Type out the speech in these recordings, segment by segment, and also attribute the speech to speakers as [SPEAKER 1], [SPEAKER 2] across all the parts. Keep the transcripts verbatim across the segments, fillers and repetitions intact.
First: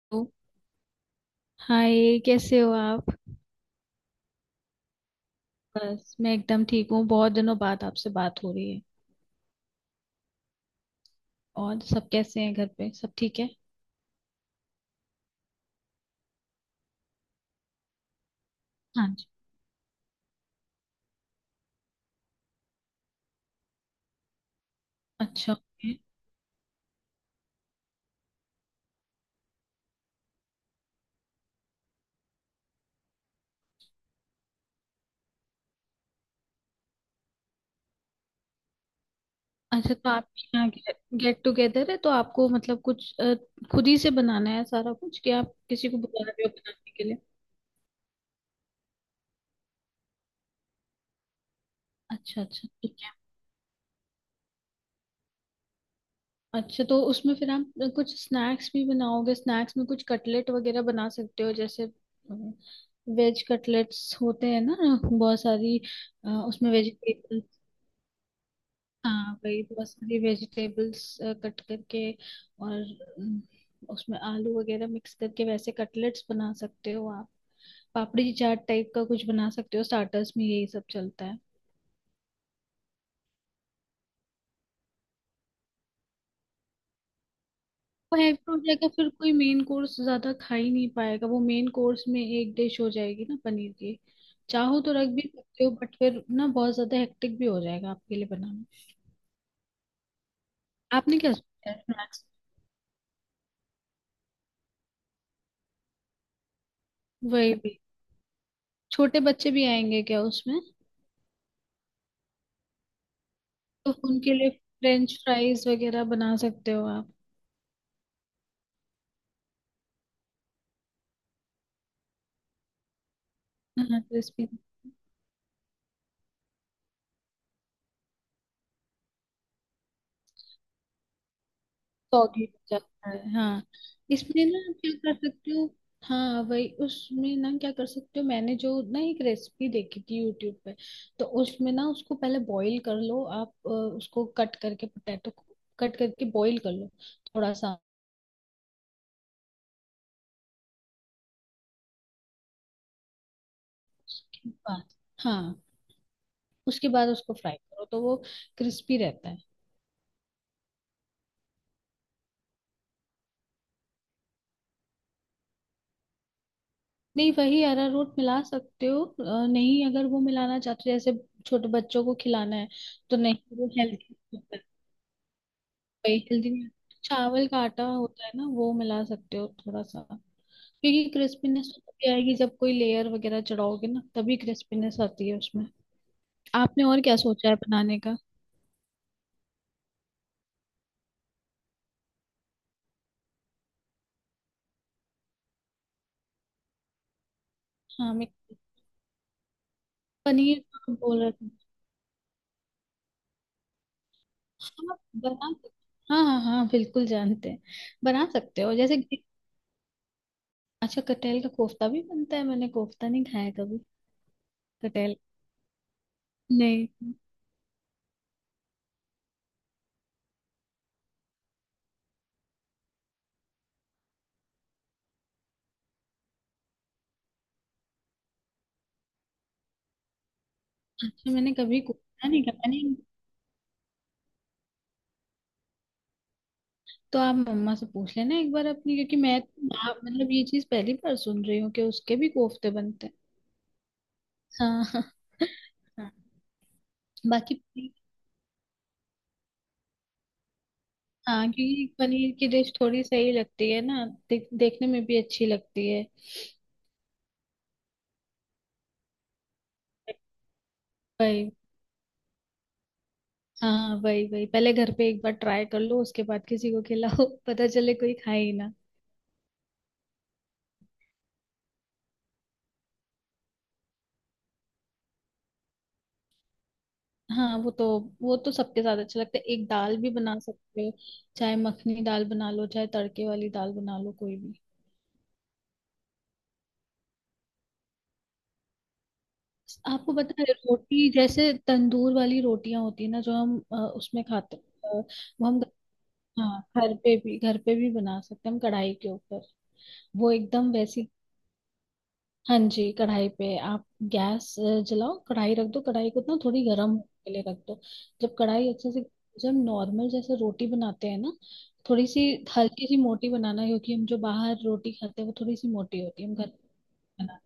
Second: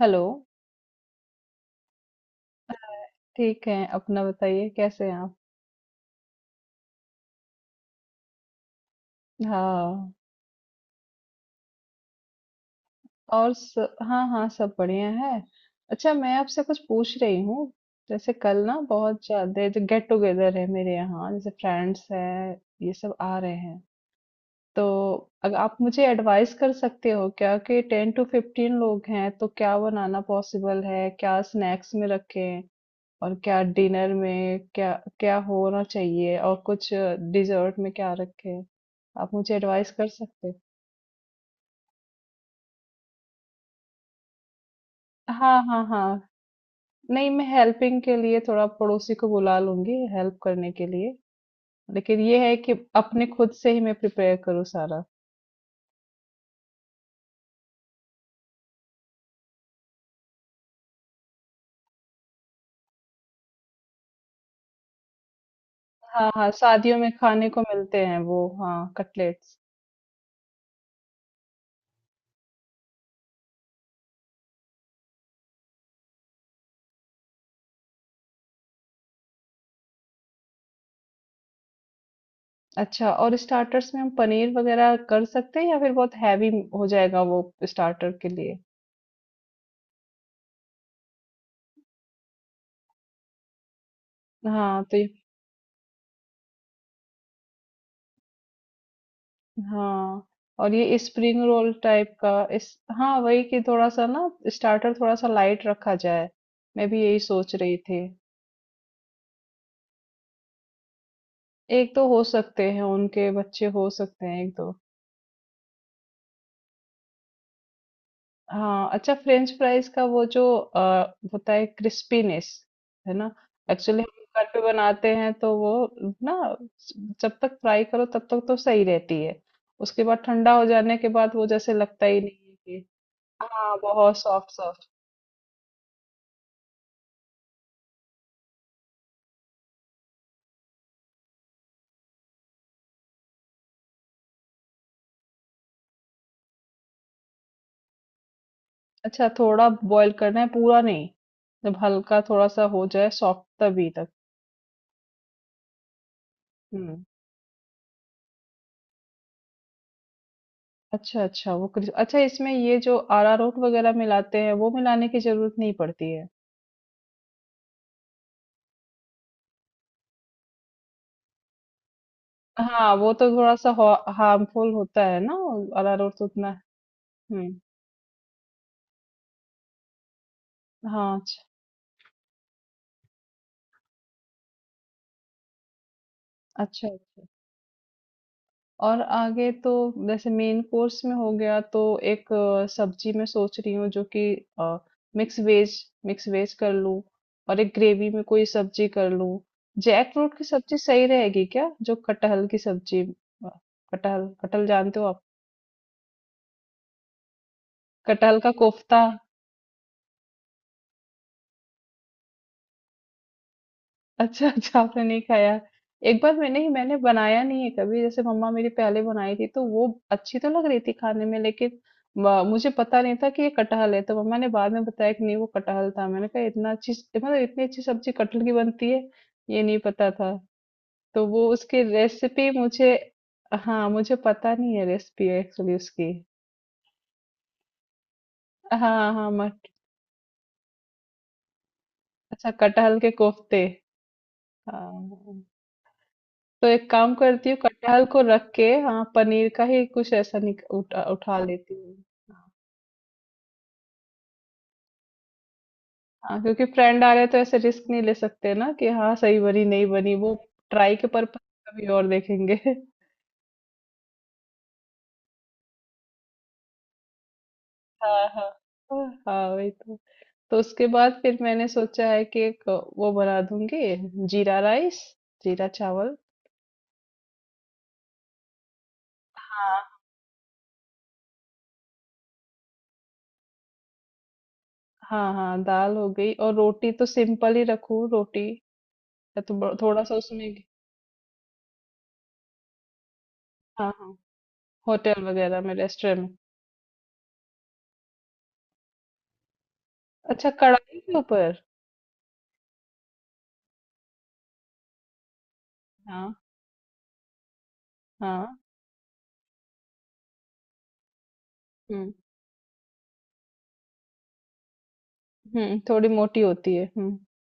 [SPEAKER 1] Hello.
[SPEAKER 2] Hi, कैसे हो आप?
[SPEAKER 1] ठीक है, अपना बताइए, कैसे हैं आप?
[SPEAKER 2] बस मैं एकदम ठीक हूँ। बहुत दिनों बाद आपसे बात हो रही है।
[SPEAKER 1] हाँ।
[SPEAKER 2] और सब कैसे हैं? घर पे सब ठीक है?
[SPEAKER 1] और स, हाँ हाँ, सब बढ़िया है। अच्छा, मैं आपसे कुछ पूछ रही हूँ। जैसे कल ना
[SPEAKER 2] हाँ
[SPEAKER 1] बहुत
[SPEAKER 2] जी।
[SPEAKER 1] ज्यादा जो गेट टुगेदर है मेरे यहाँ, जैसे फ्रेंड्स हैं, ये सब आ रहे हैं। तो
[SPEAKER 2] अच्छा,
[SPEAKER 1] अगर आप
[SPEAKER 2] ओके।
[SPEAKER 1] मुझे एडवाइस कर सकते हो क्या, कि टेन टू फिफ्टीन लोग हैं तो क्या बनाना पॉसिबल है, क्या स्नैक्स में रखें, और क्या डिनर में क्या क्या होना चाहिए, और कुछ डिजर्ट में क्या रखें? आप मुझे एडवाइस
[SPEAKER 2] अच्छा,
[SPEAKER 1] कर
[SPEAKER 2] तो आपके
[SPEAKER 1] सकते हो?
[SPEAKER 2] यहाँ गेट टुगेदर है तो आपको मतलब कुछ अ, खुद ही से बनाना है सारा कुछ, कि आप
[SPEAKER 1] हाँ हाँ
[SPEAKER 2] किसी को
[SPEAKER 1] हाँ।
[SPEAKER 2] बुला रहे हो बनाने के लिए?
[SPEAKER 1] नहीं, मैं हेल्पिंग के लिए थोड़ा पड़ोसी को बुला लूंगी हेल्प करने के लिए, लेकिन ये
[SPEAKER 2] अच्छा
[SPEAKER 1] है
[SPEAKER 2] अच्छा,
[SPEAKER 1] कि
[SPEAKER 2] ठीक है।
[SPEAKER 1] अपने खुद से ही मैं प्रिपेयर करूँ सारा।
[SPEAKER 2] अच्छा, तो उसमें फिर आप अ, कुछ स्नैक्स भी बनाओगे। स्नैक्स में कुछ कटलेट वगैरह बना सकते हो जैसे, वेज कटलेट्स होते हैं ना, बहुत सारी अ,
[SPEAKER 1] हाँ हाँ,
[SPEAKER 2] उसमें
[SPEAKER 1] शादियों में
[SPEAKER 2] वेजिटेबल।
[SPEAKER 1] खाने को मिलते हैं वो, हाँ,
[SPEAKER 2] हाँ
[SPEAKER 1] कटलेट्स।
[SPEAKER 2] वही, बहुत सारी वेजिटेबल्स कट करके, और अम, उसमें आलू वगैरह मिक्स करके वैसे कटलेट्स बना सकते हो आप। पापड़ी चाट टाइप का कुछ बना सकते हो, स्टार्टर्स में यही सब चलता है।
[SPEAKER 1] अच्छा, और स्टार्टर्स में हम पनीर वगैरह कर सकते हैं, या फिर बहुत हैवी हो जाएगा वो स्टार्टर
[SPEAKER 2] वो
[SPEAKER 1] के
[SPEAKER 2] हैवी हो
[SPEAKER 1] लिए?
[SPEAKER 2] जाएगा, फिर कोई मेन कोर्स ज्यादा खा ही नहीं पाएगा। वो मेन कोर्स में एक डिश हो जाएगी ना पनीर की। चाहो
[SPEAKER 1] हाँ,
[SPEAKER 2] तो
[SPEAKER 1] तो ये।
[SPEAKER 2] रख भी सकते हो बट फिर ना बहुत ज्यादा हेक्टिक भी हो जाएगा आपके लिए बनाना।
[SPEAKER 1] हाँ, और ये
[SPEAKER 2] आपने क्या
[SPEAKER 1] स्प्रिंग
[SPEAKER 2] सोचा
[SPEAKER 1] रोल
[SPEAKER 2] है
[SPEAKER 1] टाइप
[SPEAKER 2] स्नैक्स?
[SPEAKER 1] का। इस हाँ, वही कि थोड़ा सा ना स्टार्टर थोड़ा सा लाइट रखा जाए, मैं भी यही सोच
[SPEAKER 2] वही
[SPEAKER 1] रही
[SPEAKER 2] भी,
[SPEAKER 1] थी।
[SPEAKER 2] छोटे बच्चे भी आएंगे क्या उसमें?
[SPEAKER 1] एक तो हो सकते हैं, उनके बच्चे हो
[SPEAKER 2] तो
[SPEAKER 1] सकते
[SPEAKER 2] उनके
[SPEAKER 1] हैं
[SPEAKER 2] लिए
[SPEAKER 1] एक दो।
[SPEAKER 2] फ्रेंच फ्राइज वगैरह बना सकते हो आप।
[SPEAKER 1] हाँ, अच्छा फ्रेंच फ्राइज़ का वो जो अ, होता है क्रिस्पीनेस, है ना?
[SPEAKER 2] हाँ
[SPEAKER 1] एक्चुअली हम घर
[SPEAKER 2] क्रिस्पी,
[SPEAKER 1] पे बनाते हैं तो वो ना, जब तक फ्राई करो तब तक तो सही रहती है। उसके बाद ठंडा हो जाने के बाद वो जैसे लगता ही नहीं
[SPEAKER 2] सॉगी
[SPEAKER 1] है
[SPEAKER 2] हो
[SPEAKER 1] कि।
[SPEAKER 2] जाता है हाँ।
[SPEAKER 1] हाँ, बहुत
[SPEAKER 2] इसमें ना
[SPEAKER 1] सॉफ्ट-सॉफ्ट।
[SPEAKER 2] क्या कर सकते हो, हाँ वही उसमें ना क्या कर सकते हो, मैंने जो ना एक रेसिपी देखी थी यूट्यूब पे। तो उसमें ना उसको पहले बॉईल कर लो आप, अ, उसको कट करके, पोटैटो को कट करके बॉईल कर लो थोड़ा सा।
[SPEAKER 1] अच्छा, थोड़ा बॉयल करना है, पूरा नहीं। जब हल्का थोड़ा-सा हो जाए सॉफ्ट, तभी तक।
[SPEAKER 2] उसके बाद हाँ, उसके
[SPEAKER 1] हुँ।
[SPEAKER 2] बाद उसको फ्राई करो तो वो क्रिस्पी रहता है।
[SPEAKER 1] अच्छा, अच्छा वो क्रिस अच्छा, इसमें ये जो अरारोट वगैरह मिलाते हैं वो मिलाने की जरूरत नहीं पड़ती है।
[SPEAKER 2] नहीं, वही अरारोट मिला सकते हो। अ, नहीं, अगर वो मिलाना चाहते हो, जैसे छोटे बच्चों को खिलाना है
[SPEAKER 1] हाँ, वो
[SPEAKER 2] तो
[SPEAKER 1] तो
[SPEAKER 2] नहीं, वो
[SPEAKER 1] थोड़ा-सा हो।
[SPEAKER 2] हेल्दी।
[SPEAKER 1] हार्मफुल होता है ना, अरारोट
[SPEAKER 2] वही
[SPEAKER 1] तो उतना।
[SPEAKER 2] हेल्दी चावल
[SPEAKER 1] हुँ।
[SPEAKER 2] का आटा होता है ना, वो मिला सकते हो थोड़ा सा। क्योंकि
[SPEAKER 1] हाँ, अच्छ
[SPEAKER 2] क्रिस्पीनेस तभी आएगी जब कोई लेयर वगैरह चढ़ाओगे ना, तभी क्रिस्पीनेस आती है उसमें। आपने
[SPEAKER 1] अच्छा,
[SPEAKER 2] और क्या
[SPEAKER 1] अच्छा।
[SPEAKER 2] सोचा है बनाने का?
[SPEAKER 1] और आगे तो जैसे मेन कोर्स में हो गया तो एक अ, सब्जी मैं सोच रही हूँ, जो कि अ, मिक्स वेज मिक्स वेज कर लूँ, और एक ग्रेवी
[SPEAKER 2] हाँ,
[SPEAKER 1] में
[SPEAKER 2] मैं
[SPEAKER 1] कोई सब्जी कर लूँ। जैकफ्रूट की
[SPEAKER 2] पनीर
[SPEAKER 1] सब्जी
[SPEAKER 2] का
[SPEAKER 1] सही
[SPEAKER 2] बोल रहा
[SPEAKER 1] रहेगी
[SPEAKER 2] था।
[SPEAKER 1] क्या? जो कटहल की सब्जी। अ, कटहल कटहल
[SPEAKER 2] हाँ
[SPEAKER 1] जानते हो आप?
[SPEAKER 2] बना सकते, हाँ हाँ हाँ बिल्कुल जानते हैं। बना
[SPEAKER 1] कटहल का
[SPEAKER 2] सकते हो जैसे।
[SPEAKER 1] कोफ्ता।
[SPEAKER 2] अच्छा, कटहल का कोफ्ता भी बनता है? मैंने कोफ्ता नहीं खाया कभी,
[SPEAKER 1] अच्छा, अच्छा आपने
[SPEAKER 2] कटहल।
[SPEAKER 1] नहीं खाया। एक बार मैंने ही
[SPEAKER 2] नहीं।
[SPEAKER 1] मैंने बनाया नहीं है कभी, जैसे मम्मा मेरी पहले बनाई थी तो वो अच्छी तो लग रही थी खाने में, लेकिन म- मुझे पता नहीं था कि ये कटहल है, तो मम्मा ने बाद में बताया कि नहीं वो कटहल था। मैंने कहा इतना अच्छी, मतलब इतनी अच्छी सब्जी कटहल की बनती है, ये नहीं पता था। तो
[SPEAKER 2] अच्छा,
[SPEAKER 1] वो
[SPEAKER 2] मैंने कभी
[SPEAKER 1] उसकी
[SPEAKER 2] कोशिश नहीं
[SPEAKER 1] रेसिपी
[SPEAKER 2] किया मैंने।
[SPEAKER 1] मुझे। हाँ, मुझे पता नहीं है रेसिपी एक्चुअली उसकी।
[SPEAKER 2] तो आप मम्मा से पूछ लेना एक बार अपनी,
[SPEAKER 1] हाँ
[SPEAKER 2] क्योंकि
[SPEAKER 1] हाँ।
[SPEAKER 2] मैं तो
[SPEAKER 1] मट
[SPEAKER 2] ना मतलब ये चीज पहली बार सुन रही हूँ कि उसके भी
[SPEAKER 1] अच्छा,
[SPEAKER 2] कोफ्ते
[SPEAKER 1] कटहल
[SPEAKER 2] बनते
[SPEAKER 1] के
[SPEAKER 2] हैं।
[SPEAKER 1] कोफ्ते।
[SPEAKER 2] हाँ
[SPEAKER 1] हाँ।
[SPEAKER 2] हाँ।
[SPEAKER 1] तो एक काम करती
[SPEAKER 2] बाकी
[SPEAKER 1] हूँ,
[SPEAKER 2] पनीर-
[SPEAKER 1] कटहल को रख के, हाँ, पनीर का ही कुछ ऐसा निक, उठा, उठा
[SPEAKER 2] हाँ
[SPEAKER 1] लेती
[SPEAKER 2] क्योंकि
[SPEAKER 1] हूँ।
[SPEAKER 2] पनीर की डिश थोड़ी सही लगती है ना, देख, देखने में भी अच्छी लगती है।
[SPEAKER 1] हाँ, क्योंकि फ्रेंड आ रहे हैं तो ऐसे रिस्क नहीं ले सकते ना, कि हाँ सही बनी नहीं बनी, वो ट्राई के पर्पज
[SPEAKER 2] वही।
[SPEAKER 1] कभी और देखेंगे।
[SPEAKER 2] हाँ वही वही, पहले घर पे एक बार ट्राई कर लो, उसके बाद किसी को खिलाओ, पता चले कोई
[SPEAKER 1] हाँ
[SPEAKER 2] खाए
[SPEAKER 1] हाँ
[SPEAKER 2] ही ना।
[SPEAKER 1] हाँ। हाँ, वही तो। तो उसके बाद फिर मैंने सोचा है कि एक वो बना दूंगी, जीरा राइस, जीरा चावल।
[SPEAKER 2] हाँ वो तो, वो तो सबके साथ अच्छा लगता है। एक दाल
[SPEAKER 1] हाँ
[SPEAKER 2] भी बना सकते हो, चाहे मखनी दाल बना लो चाहे तड़के वाली दाल बना लो, कोई भी।
[SPEAKER 1] हाँ हाँ, दाल हो गई, और रोटी तो सिंपल ही रखूं, रोटी या तो ब- थोड़ा
[SPEAKER 2] आपको
[SPEAKER 1] सा
[SPEAKER 2] पता है
[SPEAKER 1] उसमें।
[SPEAKER 2] रोटी, जैसे तंदूर वाली रोटियां होती है ना जो हम अ,
[SPEAKER 1] हाँ हाँ,
[SPEAKER 2] उसमें खाते हैं, अ,
[SPEAKER 1] होटल
[SPEAKER 2] वो
[SPEAKER 1] वगैरह
[SPEAKER 2] हम,
[SPEAKER 1] में, रेस्टोरेंट में।
[SPEAKER 2] हाँ घर पे भी, घर पे भी बना सकते हैं हम कढ़ाई के ऊपर। वो
[SPEAKER 1] अच्छा,
[SPEAKER 2] एकदम
[SPEAKER 1] कढ़ाई
[SPEAKER 2] वैसी।
[SPEAKER 1] के ऊपर।
[SPEAKER 2] हाँ जी, कढ़ाई पे आप गैस अ, जलाओ, कढ़ाई रख दो, कढ़ाई को
[SPEAKER 1] हाँ
[SPEAKER 2] ना थोड़ी गर्म होने के लिए रख दो। जब
[SPEAKER 1] हाँ,
[SPEAKER 2] कढ़ाई अच्छे से, जब नॉर्मल जैसे रोटी बनाते हैं ना, थोड़ी
[SPEAKER 1] हम्म,
[SPEAKER 2] सी हल्की सी मोटी बनाना, क्योंकि हम जो बाहर रोटी खाते हैं वो थोड़ी सी
[SPEAKER 1] हम्म
[SPEAKER 2] मोटी
[SPEAKER 1] थोड़ी
[SPEAKER 2] होती है। हम
[SPEAKER 1] मोटी
[SPEAKER 2] घर
[SPEAKER 1] होती है, हम्म।
[SPEAKER 2] बना,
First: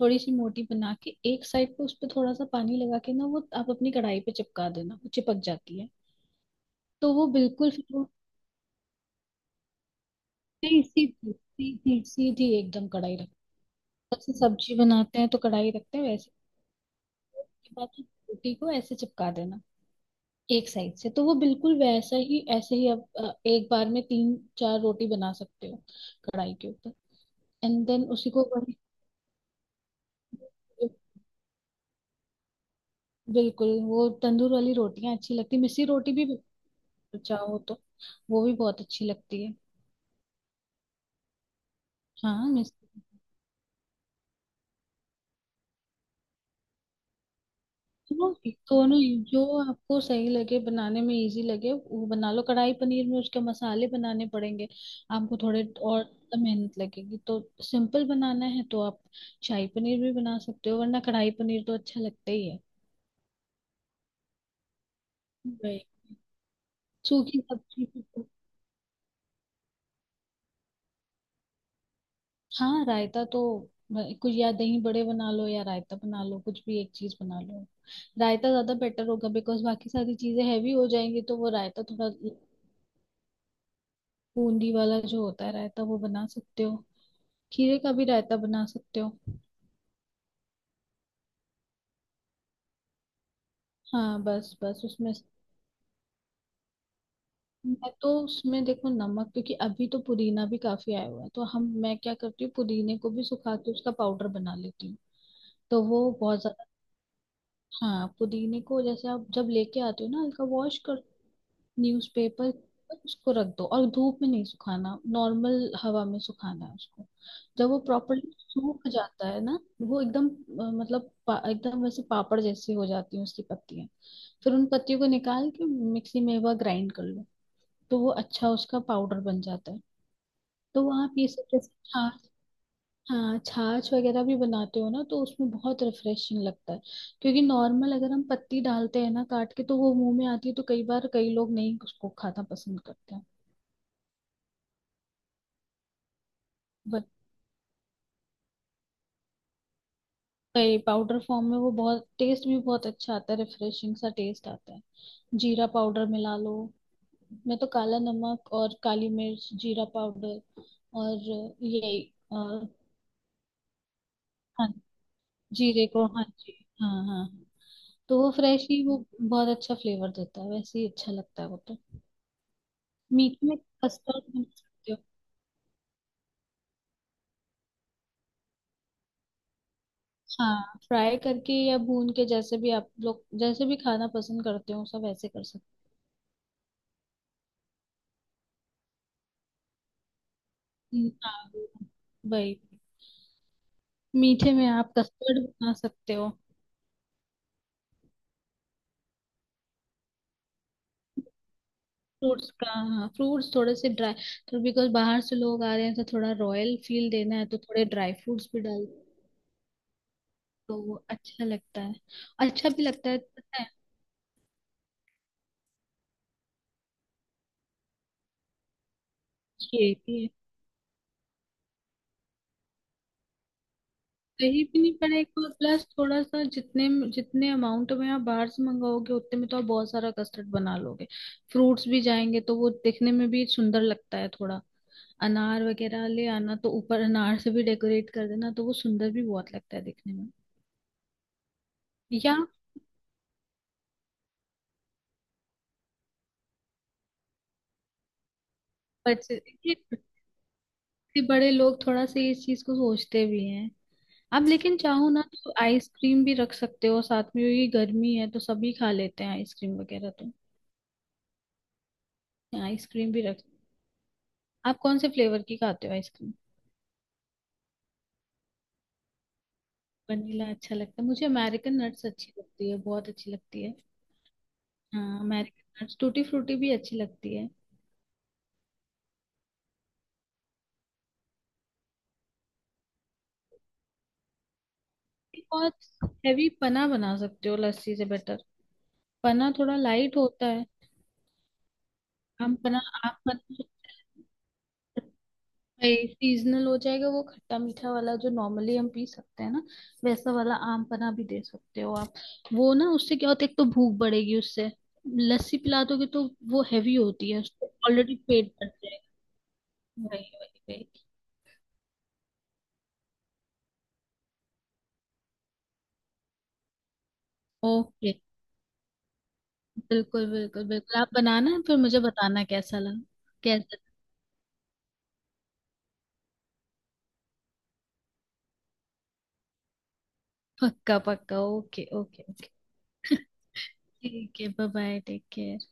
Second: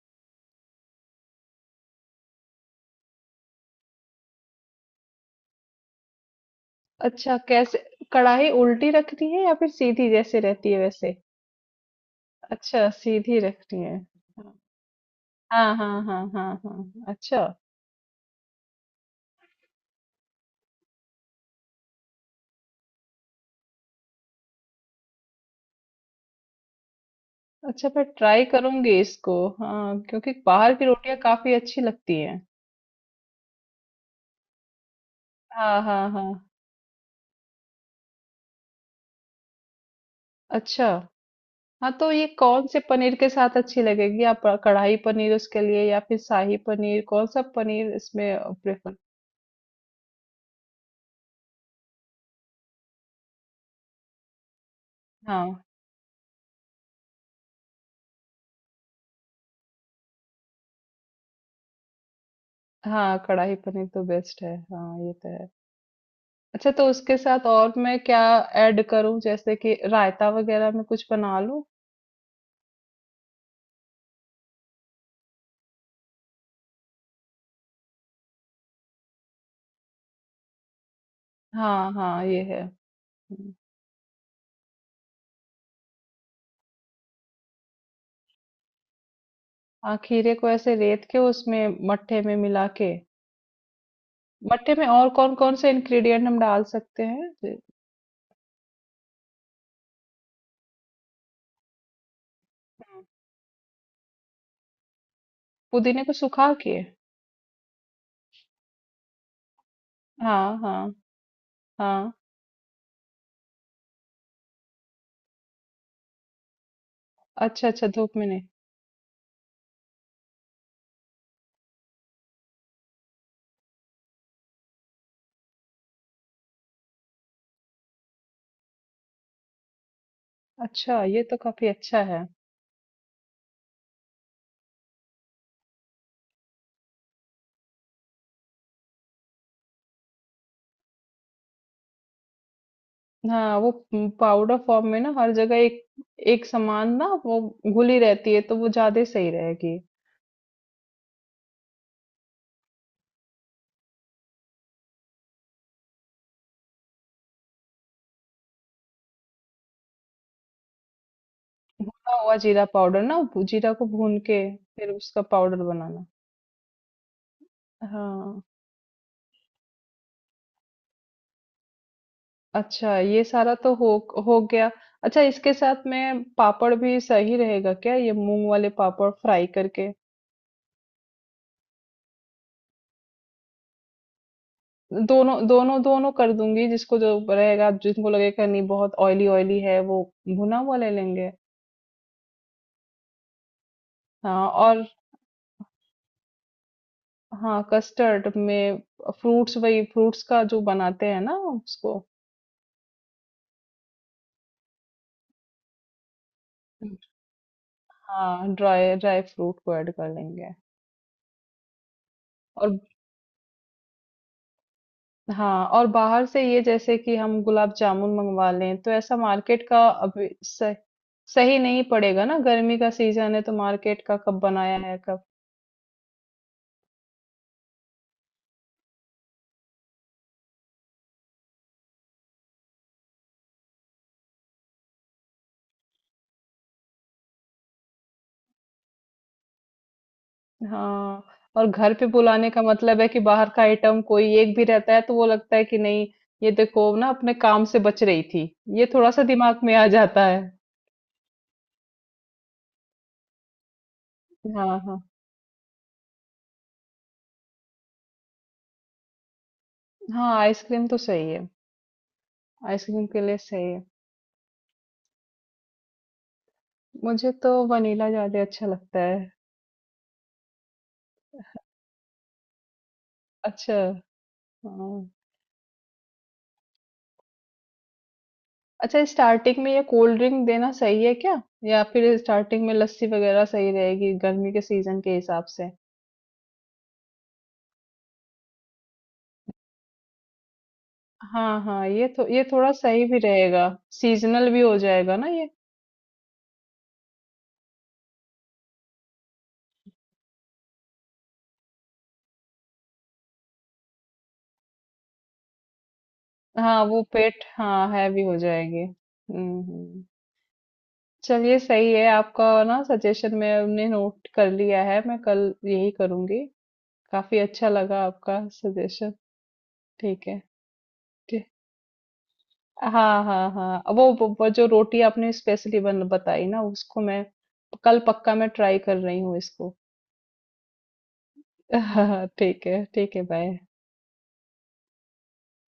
[SPEAKER 2] थोड़ी सी मोटी बना के एक साइड पे उस पे थोड़ा सा पानी लगा के ना, वो आप अपनी कढ़ाई पे चिपका देना, वो चिपक जाती है। तो वो
[SPEAKER 1] अच्छा
[SPEAKER 2] बिल्कुल
[SPEAKER 1] कैसे,
[SPEAKER 2] फिर वो
[SPEAKER 1] कढ़ाई उल्टी रखती है या फिर सीधी जैसे रहती है
[SPEAKER 2] सीधी
[SPEAKER 1] वैसे?
[SPEAKER 2] सीधी सीधी सीधी एकदम
[SPEAKER 1] अच्छा
[SPEAKER 2] कढ़ाई रख।
[SPEAKER 1] सीधी रखती है।
[SPEAKER 2] जैसे सब्जी बनाते हैं तो कढ़ाई
[SPEAKER 1] हाँ
[SPEAKER 2] रखते
[SPEAKER 1] हाँ
[SPEAKER 2] हैं
[SPEAKER 1] हाँ
[SPEAKER 2] वैसे,
[SPEAKER 1] हाँ हाँ, अच्छा।
[SPEAKER 2] बाकी रोटी को ऐसे चिपका देना एक साइड से, तो वो बिल्कुल वैसा ही। ऐसे ही आप अ, एक बार में तीन चार रोटी बना सकते हो कढ़ाई के ऊपर। एंड
[SPEAKER 1] अच्छा, मैं
[SPEAKER 2] देन उसी को
[SPEAKER 1] ट्राई
[SPEAKER 2] वही,
[SPEAKER 1] करूंगी इसको। हाँ, क्योंकि बाहर की रोटियां काफी अच्छी लगती हैं।
[SPEAKER 2] बिल्कुल वो तंदूर वाली रोटियां अच्छी लगती है।
[SPEAKER 1] हाँ
[SPEAKER 2] मिस्सी
[SPEAKER 1] हाँ
[SPEAKER 2] रोटी
[SPEAKER 1] हाँ,
[SPEAKER 2] भी चाहो तो, वो भी बहुत अच्छी लगती है।
[SPEAKER 1] अच्छा। हाँ, तो ये
[SPEAKER 2] हाँ
[SPEAKER 1] कौन से
[SPEAKER 2] मिस्सी,
[SPEAKER 1] पनीर के साथ अच्छी लगेगी, आप कढ़ाई पनीर उसके लिए, या फिर शाही पनीर, कौन सा पनीर
[SPEAKER 2] दोनों
[SPEAKER 1] इसमें प्रेफर?
[SPEAKER 2] दोनों ही, जो आपको सही लगे, बनाने में इजी लगे, वो बना लो। कढ़ाई पनीर में उसके मसाले बनाने पड़ेंगे आपको
[SPEAKER 1] हाँ
[SPEAKER 2] थोड़े और, मेहनत लगेगी तो। सिंपल बनाना है तो आप शाही पनीर भी बना सकते हो, वरना कढ़ाई पनीर तो अच्छा लगता ही है।
[SPEAKER 1] हाँ, कढ़ाई पनीर तो बेस्ट है, हाँ ये तो है।
[SPEAKER 2] वही।
[SPEAKER 1] अच्छा, तो उसके
[SPEAKER 2] सूखी
[SPEAKER 1] साथ और
[SPEAKER 2] सब्जी
[SPEAKER 1] मैं
[SPEAKER 2] भी
[SPEAKER 1] क्या
[SPEAKER 2] तो-
[SPEAKER 1] ऐड करूं, जैसे कि रायता वगैरह में कुछ बना लूं?
[SPEAKER 2] हाँ रायता तो, ब- कुछ या दही बड़े बना लो या रायता बना लो, कुछ भी एक चीज बना लो। रायता ज्यादा बेटर होगा बिकॉज बाकी सारी चीजें हैवी हो जाएंगी, तो वो रायता
[SPEAKER 1] हाँ
[SPEAKER 2] थोड़ा।
[SPEAKER 1] हाँ, ये है। हम्म।
[SPEAKER 2] बूंदी वाला जो होता है रायता, वो बना सकते हो, खीरे का भी रायता बना सकते हो।
[SPEAKER 1] हाँ, खीरे को ऐसे रेत के उसमें मट्ठे में मिला के,
[SPEAKER 2] हाँ बस
[SPEAKER 1] मट्ठे
[SPEAKER 2] बस
[SPEAKER 1] में और
[SPEAKER 2] उसमें,
[SPEAKER 1] कौन कौन से इंग्रेडिएंट हम डाल सकते हैं? जे-
[SPEAKER 2] मैं तो उसमें देखो नमक, क्योंकि अभी तो पुदीना भी काफी आया हुआ है तो हम, मैं क्या करती हूँ पुदीने को भी सुखा के उसका पाउडर बना लेती हूँ। तो
[SPEAKER 1] पुदीने
[SPEAKER 2] वो
[SPEAKER 1] को
[SPEAKER 2] बहुत
[SPEAKER 1] सुखा
[SPEAKER 2] ज्यादा,
[SPEAKER 1] के?
[SPEAKER 2] हाँ पुदीने को जैसे आप जब लेके आते हो ना हल्का
[SPEAKER 1] हाँ
[SPEAKER 2] वॉश
[SPEAKER 1] हाँ
[SPEAKER 2] कर,
[SPEAKER 1] हाँ,
[SPEAKER 2] न्यूज़पेपर पर उसको रख दो, और धूप में नहीं सुखाना, नॉर्मल हवा में सुखाना है उसको।
[SPEAKER 1] अच्छा,
[SPEAKER 2] जब वो
[SPEAKER 1] अच्छा धूप में
[SPEAKER 2] प्रॉपरली
[SPEAKER 1] नहीं।
[SPEAKER 2] सूख जाता है ना, वो एकदम अ, मतलब पा- एकदम वैसे पापड़ जैसी हो जाती है उसकी पत्तियां। फिर उन पत्तियों को निकाल के मिक्सी में एक बार ग्राइंड कर लो, तो वो अच्छा उसका पाउडर बन जाता है। तो वो
[SPEAKER 1] अच्छा,
[SPEAKER 2] आप
[SPEAKER 1] ये
[SPEAKER 2] ये
[SPEAKER 1] तो
[SPEAKER 2] सब
[SPEAKER 1] काफी
[SPEAKER 2] जैसे
[SPEAKER 1] अच्छा है।
[SPEAKER 2] छाछ, हाँ छाछ वगैरह भी बनाते हो ना, तो उसमें बहुत रिफ्रेशिंग लगता है। क्योंकि नॉर्मल अगर हम पत्ती डालते हैं ना काट के तो वो मुंह में आती है, तो कई बार कई लोग नहीं उसको खाना पसंद करते हैं।
[SPEAKER 1] हाँ, वो पाउडर फॉर्म में ना, हर जगह एक एक समान
[SPEAKER 2] बट
[SPEAKER 1] ना वो घुली रहती है, तो वो ज्यादा सही रहेगी।
[SPEAKER 2] कई पाउडर फॉर्म में वो बहुत टेस्ट भी बहुत अच्छा आता है, रिफ्रेशिंग सा टेस्ट आता है। जीरा पाउडर मिला लो, मैं तो काला नमक और काली मिर्च जीरा पाउडर, और ये
[SPEAKER 1] भुना हुआ जीरा
[SPEAKER 2] अ,
[SPEAKER 1] पाउडर ना, भू- जीरा को भून के
[SPEAKER 2] हाँ
[SPEAKER 1] फिर उसका पाउडर
[SPEAKER 2] जीरे को,
[SPEAKER 1] बनाना।
[SPEAKER 2] हाँ जी, हाँ हाँ। तो वो
[SPEAKER 1] हाँ।
[SPEAKER 2] फ्रेश ही वो बहुत अच्छा फ्लेवर देता है, वैसे ही अच्छा लगता है वो तो।
[SPEAKER 1] अच्छा, ये
[SPEAKER 2] मीट
[SPEAKER 1] सारा
[SPEAKER 2] में
[SPEAKER 1] तो हो
[SPEAKER 2] कस्टर्ड
[SPEAKER 1] हो
[SPEAKER 2] बना
[SPEAKER 1] गया।
[SPEAKER 2] सकते हो।
[SPEAKER 1] अच्छा, इसके साथ में पापड़ भी सही रहेगा क्या, ये मूंग वाले पापड़ फ्राई करके?
[SPEAKER 2] हाँ फ्राई करके या भून के, जैसे भी आप लोग जैसे भी खाना पसंद करते हो, सब वैसे कर
[SPEAKER 1] दोनों
[SPEAKER 2] सकते
[SPEAKER 1] दोनों दोनों कर दूंगी, जिसको जो रहेगा, जिनको लगेगा नहीं बहुत ऑयली ऑयली है, वो भुना हुआ ले
[SPEAKER 2] हो।
[SPEAKER 1] लेंगे।
[SPEAKER 2] हाँ वही,
[SPEAKER 1] हाँ,
[SPEAKER 2] मीठे में
[SPEAKER 1] और
[SPEAKER 2] आप कस्टर्ड बना सकते हो।
[SPEAKER 1] हाँ, कस्टर्ड में फ्रूट्स, वही फ्रूट्स का जो बनाते हैं ना उसको।
[SPEAKER 2] फ्रूट्स का, हाँ फ्रूट्स थोड़े से ड्राई, तो बिकॉज बाहर से लोग आ रहे हैं तो थोड़ा रॉयल
[SPEAKER 1] हम्म,
[SPEAKER 2] फील देना है, तो थोड़े ड्राई
[SPEAKER 1] हाँ,
[SPEAKER 2] फ्रूट्स भी डाल,
[SPEAKER 1] ड्राई ड्राई फ्रूट को ऐड कर लेंगे।
[SPEAKER 2] तो वो अच्छा लगता है, अच्छा
[SPEAKER 1] और
[SPEAKER 2] भी लगता है पता है।
[SPEAKER 1] हाँ, और बाहर से ये, जैसे कि हम गुलाब जामुन मंगवा लें, तो ऐसा मार्केट का
[SPEAKER 2] ये
[SPEAKER 1] अभी
[SPEAKER 2] भी,
[SPEAKER 1] सही सही नहीं पड़ेगा ना, गर्मी का सीजन है तो मार्केट का कब
[SPEAKER 2] सही
[SPEAKER 1] बनाया
[SPEAKER 2] भी नहीं
[SPEAKER 1] है कब।
[SPEAKER 2] पड़ेगा, प्लस थोड़ा सा, जितने जितने अमाउंट में आप बाहर से मंगाओगे उतने में तो आप बहुत सारा कस्टर्ड बना लोगे। फ्रूट्स भी जाएंगे तो वो दिखने में भी सुंदर लगता है थोड़ा, अनार वगैरह ले आना, तो ऊपर अनार से भी डेकोरेट कर देना, तो वो सुंदर भी बहुत लगता है दिखने में।
[SPEAKER 1] हाँ, और घर पे
[SPEAKER 2] या
[SPEAKER 1] बुलाने का मतलब है कि बाहर का आइटम कोई एक भी रहता है तो वो लगता है कि नहीं, ये देखो ना अपने काम से बच रही थी, ये थोड़ा सा
[SPEAKER 2] बच्चे,
[SPEAKER 1] दिमाग
[SPEAKER 2] ये
[SPEAKER 1] में आ
[SPEAKER 2] इतने
[SPEAKER 1] जाता है।
[SPEAKER 2] बड़े लोग थोड़ा सा इस चीज को सोचते भी हैं। आप
[SPEAKER 1] हाँ
[SPEAKER 2] लेकिन
[SPEAKER 1] हाँ
[SPEAKER 2] चाहो ना तो आइसक्रीम भी रख सकते हो साथ में, ये गर्मी है तो सभी खा लेते हैं आइसक्रीम वगैरह, तो
[SPEAKER 1] हाँ, आइसक्रीम तो सही है, आइसक्रीम
[SPEAKER 2] आइसक्रीम
[SPEAKER 1] के
[SPEAKER 2] भी
[SPEAKER 1] लिए
[SPEAKER 2] रख।
[SPEAKER 1] सही है।
[SPEAKER 2] आप कौन से फ्लेवर की खाते हो आइसक्रीम?
[SPEAKER 1] मुझे तो वनीला ज्यादा अच्छा लगता है।
[SPEAKER 2] वनीला अच्छा लगता है, मुझे अमेरिकन नट्स अच्छी लगती है, बहुत अच्छी लगती
[SPEAKER 1] अच्छा।
[SPEAKER 2] है।
[SPEAKER 1] हाँ।
[SPEAKER 2] हाँ अमेरिकन नट्स, टूटी फ्रूटी भी अच्छी लगती है।
[SPEAKER 1] अच्छा, स्टार्टिंग में ये कोल्ड ड्रिंक देना सही है क्या, या फिर स्टार्टिंग में लस्सी वगैरह सही रहेगी गर्मी के सीजन के हिसाब
[SPEAKER 2] एक
[SPEAKER 1] से?
[SPEAKER 2] बहुत हैवी पना बना सकते हो लस्सी से बेटर, पना थोड़ा लाइट होता है।
[SPEAKER 1] हाँ हाँ, ये तो ये
[SPEAKER 2] हम
[SPEAKER 1] थोड़ा
[SPEAKER 2] पना,
[SPEAKER 1] सही भी
[SPEAKER 2] आप पना
[SPEAKER 1] रहेगा। सीजनल भी हो जाएगा ना ये।
[SPEAKER 2] सीजनल हो जाएगा। वो खट्टा मीठा वाला जो नॉर्मली हम पी सकते हैं ना, वैसा वाला आम पना भी दे सकते हो आप। वो ना उससे क्या होता है, एक तो भूख बढ़ेगी उससे, लस्सी पिला दोगे तो वो
[SPEAKER 1] हाँ,
[SPEAKER 2] हैवी
[SPEAKER 1] वो
[SPEAKER 2] होती है,
[SPEAKER 1] पेट,
[SPEAKER 2] उसको
[SPEAKER 1] हाँ,
[SPEAKER 2] ऑलरेडी
[SPEAKER 1] हैवी हो
[SPEAKER 2] पेट भर
[SPEAKER 1] जाएगी।
[SPEAKER 2] जाएगा।
[SPEAKER 1] हम्म हम्म।
[SPEAKER 2] वही वही वही।
[SPEAKER 1] चलिए, सही है आपका ना सजेशन, मैं हमने नोट कर लिया है, मैं कल यही करूंगी। काफी अच्छा लगा
[SPEAKER 2] ओके।
[SPEAKER 1] आपका सजेशन।
[SPEAKER 2] बिल्कुल
[SPEAKER 1] ठीक है।
[SPEAKER 2] बिल्कुल बिल्कुल, आप
[SPEAKER 1] ठीक।
[SPEAKER 2] बनाना फिर मुझे बताना कैसा लगा।
[SPEAKER 1] हाँ हाँ
[SPEAKER 2] कैसा?
[SPEAKER 1] हाँ, वो, वो वो जो रोटी आपने स्पेशली बन बताई ना, उसको मैं कल पक्का, मैं ट्राई कर रही हूँ इसको।
[SPEAKER 2] पक्का पक्का, ओके ओके
[SPEAKER 1] ठीक
[SPEAKER 2] ओके।
[SPEAKER 1] है ठीक है, बाय।
[SPEAKER 2] ठीक है, बाय बाय, टेक केयर।